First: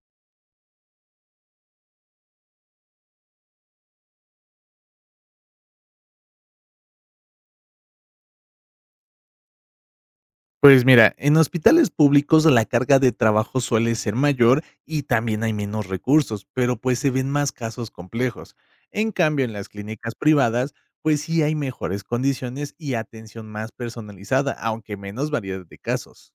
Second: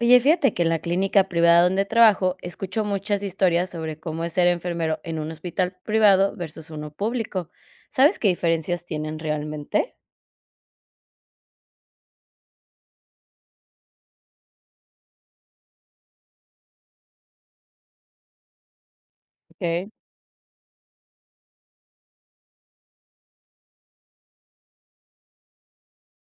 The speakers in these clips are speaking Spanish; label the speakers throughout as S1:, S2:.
S1: Oye, fíjate que en la clínica privada donde trabajo escucho muchas historias sobre cómo es ser enfermero en un hospital privado versus uno público. ¿Sabes qué diferencias tienen realmente?
S2: Pues mira, en hospitales públicos la carga de trabajo suele ser mayor y también hay menos recursos, pero pues se ven más casos complejos. En cambio, en las
S1: Ok.
S2: clínicas privadas, pues sí hay mejores condiciones y atención más personalizada, aunque menos variedad de casos.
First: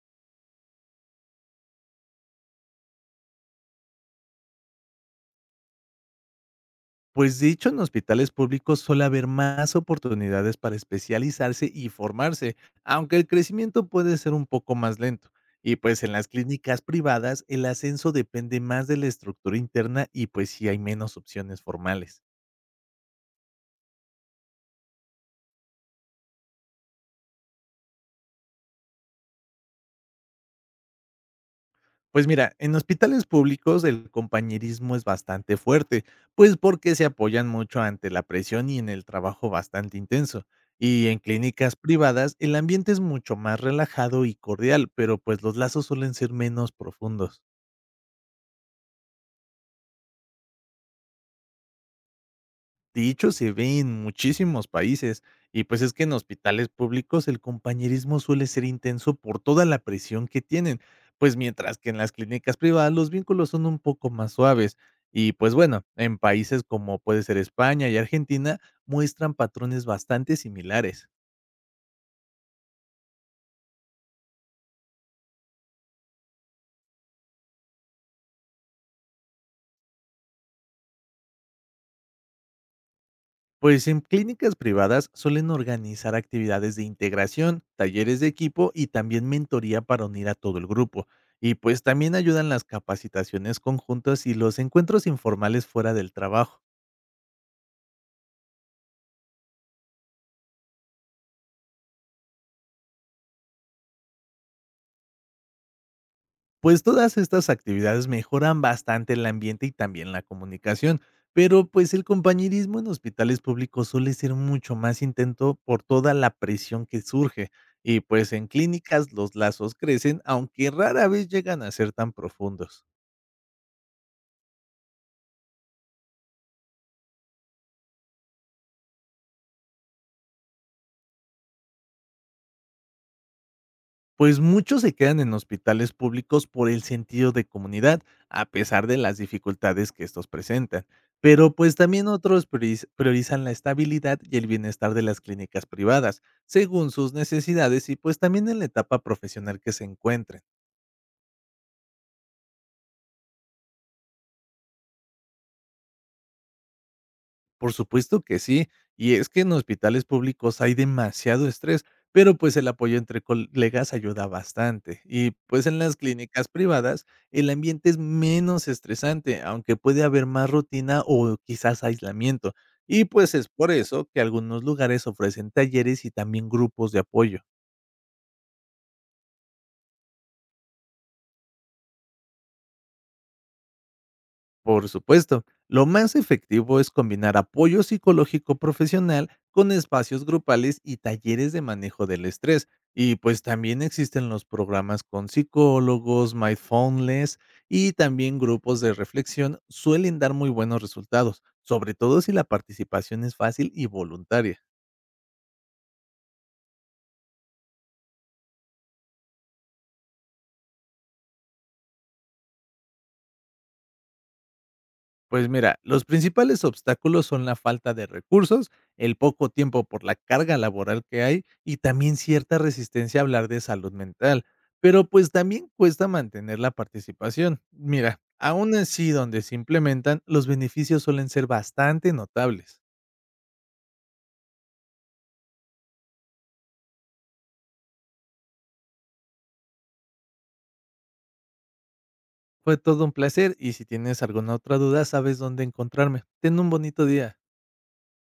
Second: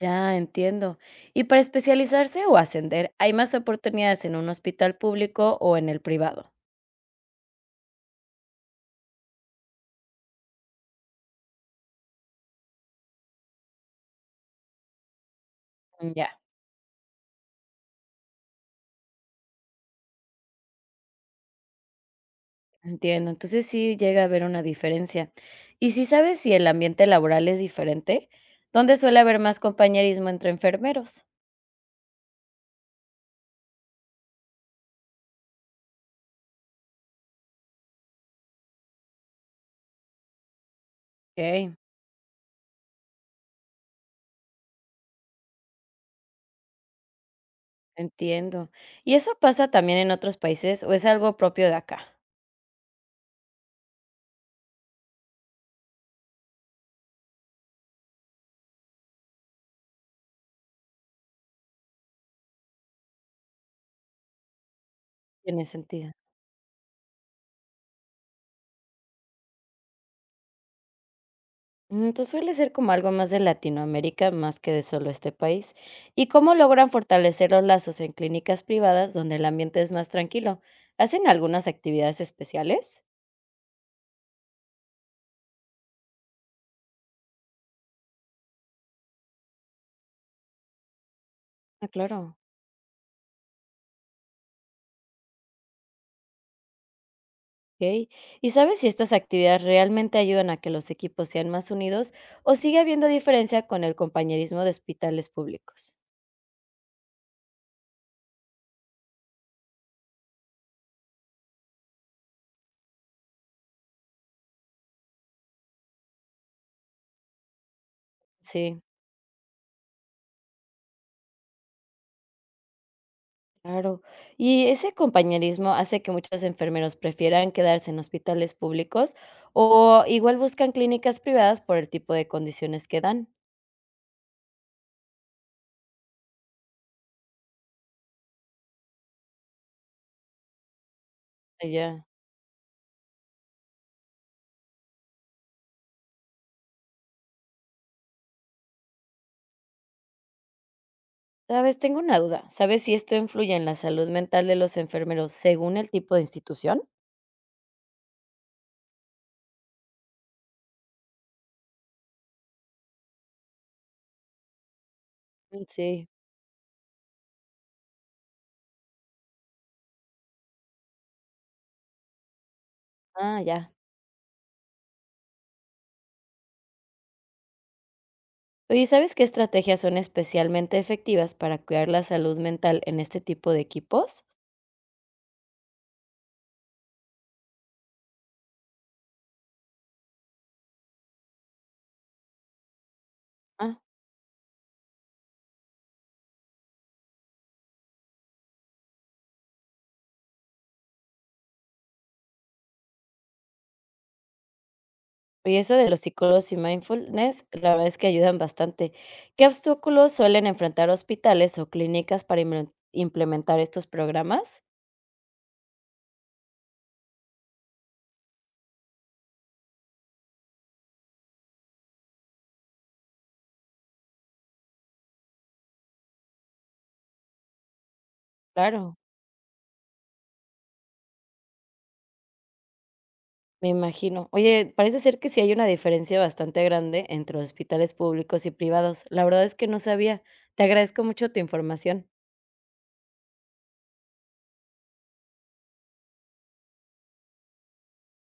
S1: Ya entiendo. ¿Y para especializarse o ascender, hay más oportunidades en un hospital público o en el privado?
S2: Pues dicho, en hospitales públicos suele haber más oportunidades para especializarse y formarse, aunque el crecimiento puede ser un poco más lento. Y pues en las
S1: Ya,
S2: clínicas privadas el ascenso depende más de la estructura interna y pues sí hay menos opciones formales.
S1: entiendo. Entonces sí llega a haber una diferencia. ¿Y si sabes si el ambiente laboral es diferente? ¿Dónde suele haber más compañerismo entre enfermeros?
S2: Pues mira, en hospitales públicos el compañerismo es bastante fuerte, pues porque se apoyan mucho ante la presión y en el trabajo bastante intenso. Y en
S1: Ok.
S2: clínicas privadas el ambiente es mucho más relajado y cordial, pero pues los lazos suelen ser menos profundos.
S1: Entiendo. ¿Y eso pasa también en otros países o es algo propio de acá?
S2: Dicho se ve en muchísimos países, y pues es que en hospitales públicos el compañerismo suele ser intenso por toda la presión que tienen, pues mientras que en las clínicas privadas los vínculos son un poco más suaves. Y pues
S1: Tiene
S2: bueno,
S1: sentido.
S2: en países como puede ser España y Argentina muestran patrones bastante similares.
S1: Mm, entonces suele ser como algo más de Latinoamérica, más que de solo este país. ¿Y cómo logran fortalecer los lazos en clínicas privadas donde el ambiente es más tranquilo? ¿Hacen algunas actividades especiales?
S2: Pues en clínicas privadas suelen organizar actividades de integración, talleres de equipo y también mentoría para unir a todo el grupo. Y pues
S1: Ah,
S2: también
S1: claro.
S2: ayudan las capacitaciones conjuntas y los encuentros informales fuera del trabajo.
S1: Ok. ¿Y sabes si estas actividades realmente ayudan a que los equipos sean más unidos o sigue habiendo diferencia con el compañerismo de hospitales públicos?
S2: Pues todas estas actividades mejoran bastante el ambiente y también la comunicación, pero pues el compañerismo en hospitales públicos suele ser mucho más intento por toda la presión que surge. Y pues en
S1: Sí.
S2: clínicas los lazos crecen, aunque rara vez llegan a ser tan profundos.
S1: Claro. ¿Y ese compañerismo hace que muchos enfermeros prefieran quedarse en hospitales públicos o igual buscan clínicas privadas por el tipo de condiciones que dan?
S2: Pues muchos se quedan en hospitales públicos por el sentido de comunidad, a pesar de las dificultades que estos presentan. Pero pues
S1: Ya.
S2: también otros priorizan la estabilidad y el bienestar de las clínicas privadas, según sus necesidades y pues también en la etapa profesional que se encuentren.
S1: Sabes, tengo una duda. ¿Sabes si esto influye en la salud mental de los enfermeros según el tipo de institución?
S2: Por supuesto que sí, y es que en hospitales públicos hay demasiado estrés, pero pues el apoyo entre colegas ayuda bastante. Y
S1: Mm,
S2: pues en las
S1: sí.
S2: clínicas privadas el ambiente es menos estresante, aunque puede haber más rutina o quizás aislamiento. Y pues
S1: Ah,
S2: es por
S1: ya.
S2: eso que algunos lugares ofrecen talleres y también grupos de apoyo.
S1: Oye, ¿sabes qué estrategias son especialmente efectivas para cuidar la salud mental en este tipo de equipos?
S2: Por supuesto, lo más efectivo es combinar apoyo psicológico profesional con espacios grupales y talleres de manejo del estrés. Y pues también existen los programas con psicólogos, mindfulness y también grupos de reflexión suelen dar muy buenos resultados, sobre todo si la participación es fácil y voluntaria.
S1: Y eso de los psicólogos y mindfulness, la verdad es que ayudan bastante. ¿Qué obstáculos suelen enfrentar hospitales o clínicas para implementar estos programas?
S2: Pues mira, los principales obstáculos son la falta de recursos, el poco tiempo por la carga laboral que hay y también cierta resistencia a hablar de salud mental. Pero pues también cuesta mantener la participación. Mira, aún
S1: Claro,
S2: así donde se implementan, los beneficios suelen ser bastante notables.
S1: me imagino. Oye, parece ser que sí hay una diferencia bastante grande entre hospitales públicos y privados. La verdad es que no sabía. Te agradezco mucho tu información.
S2: Fue todo un placer y si tienes alguna otra duda, sabes dónde encontrarme. Ten un bonito día.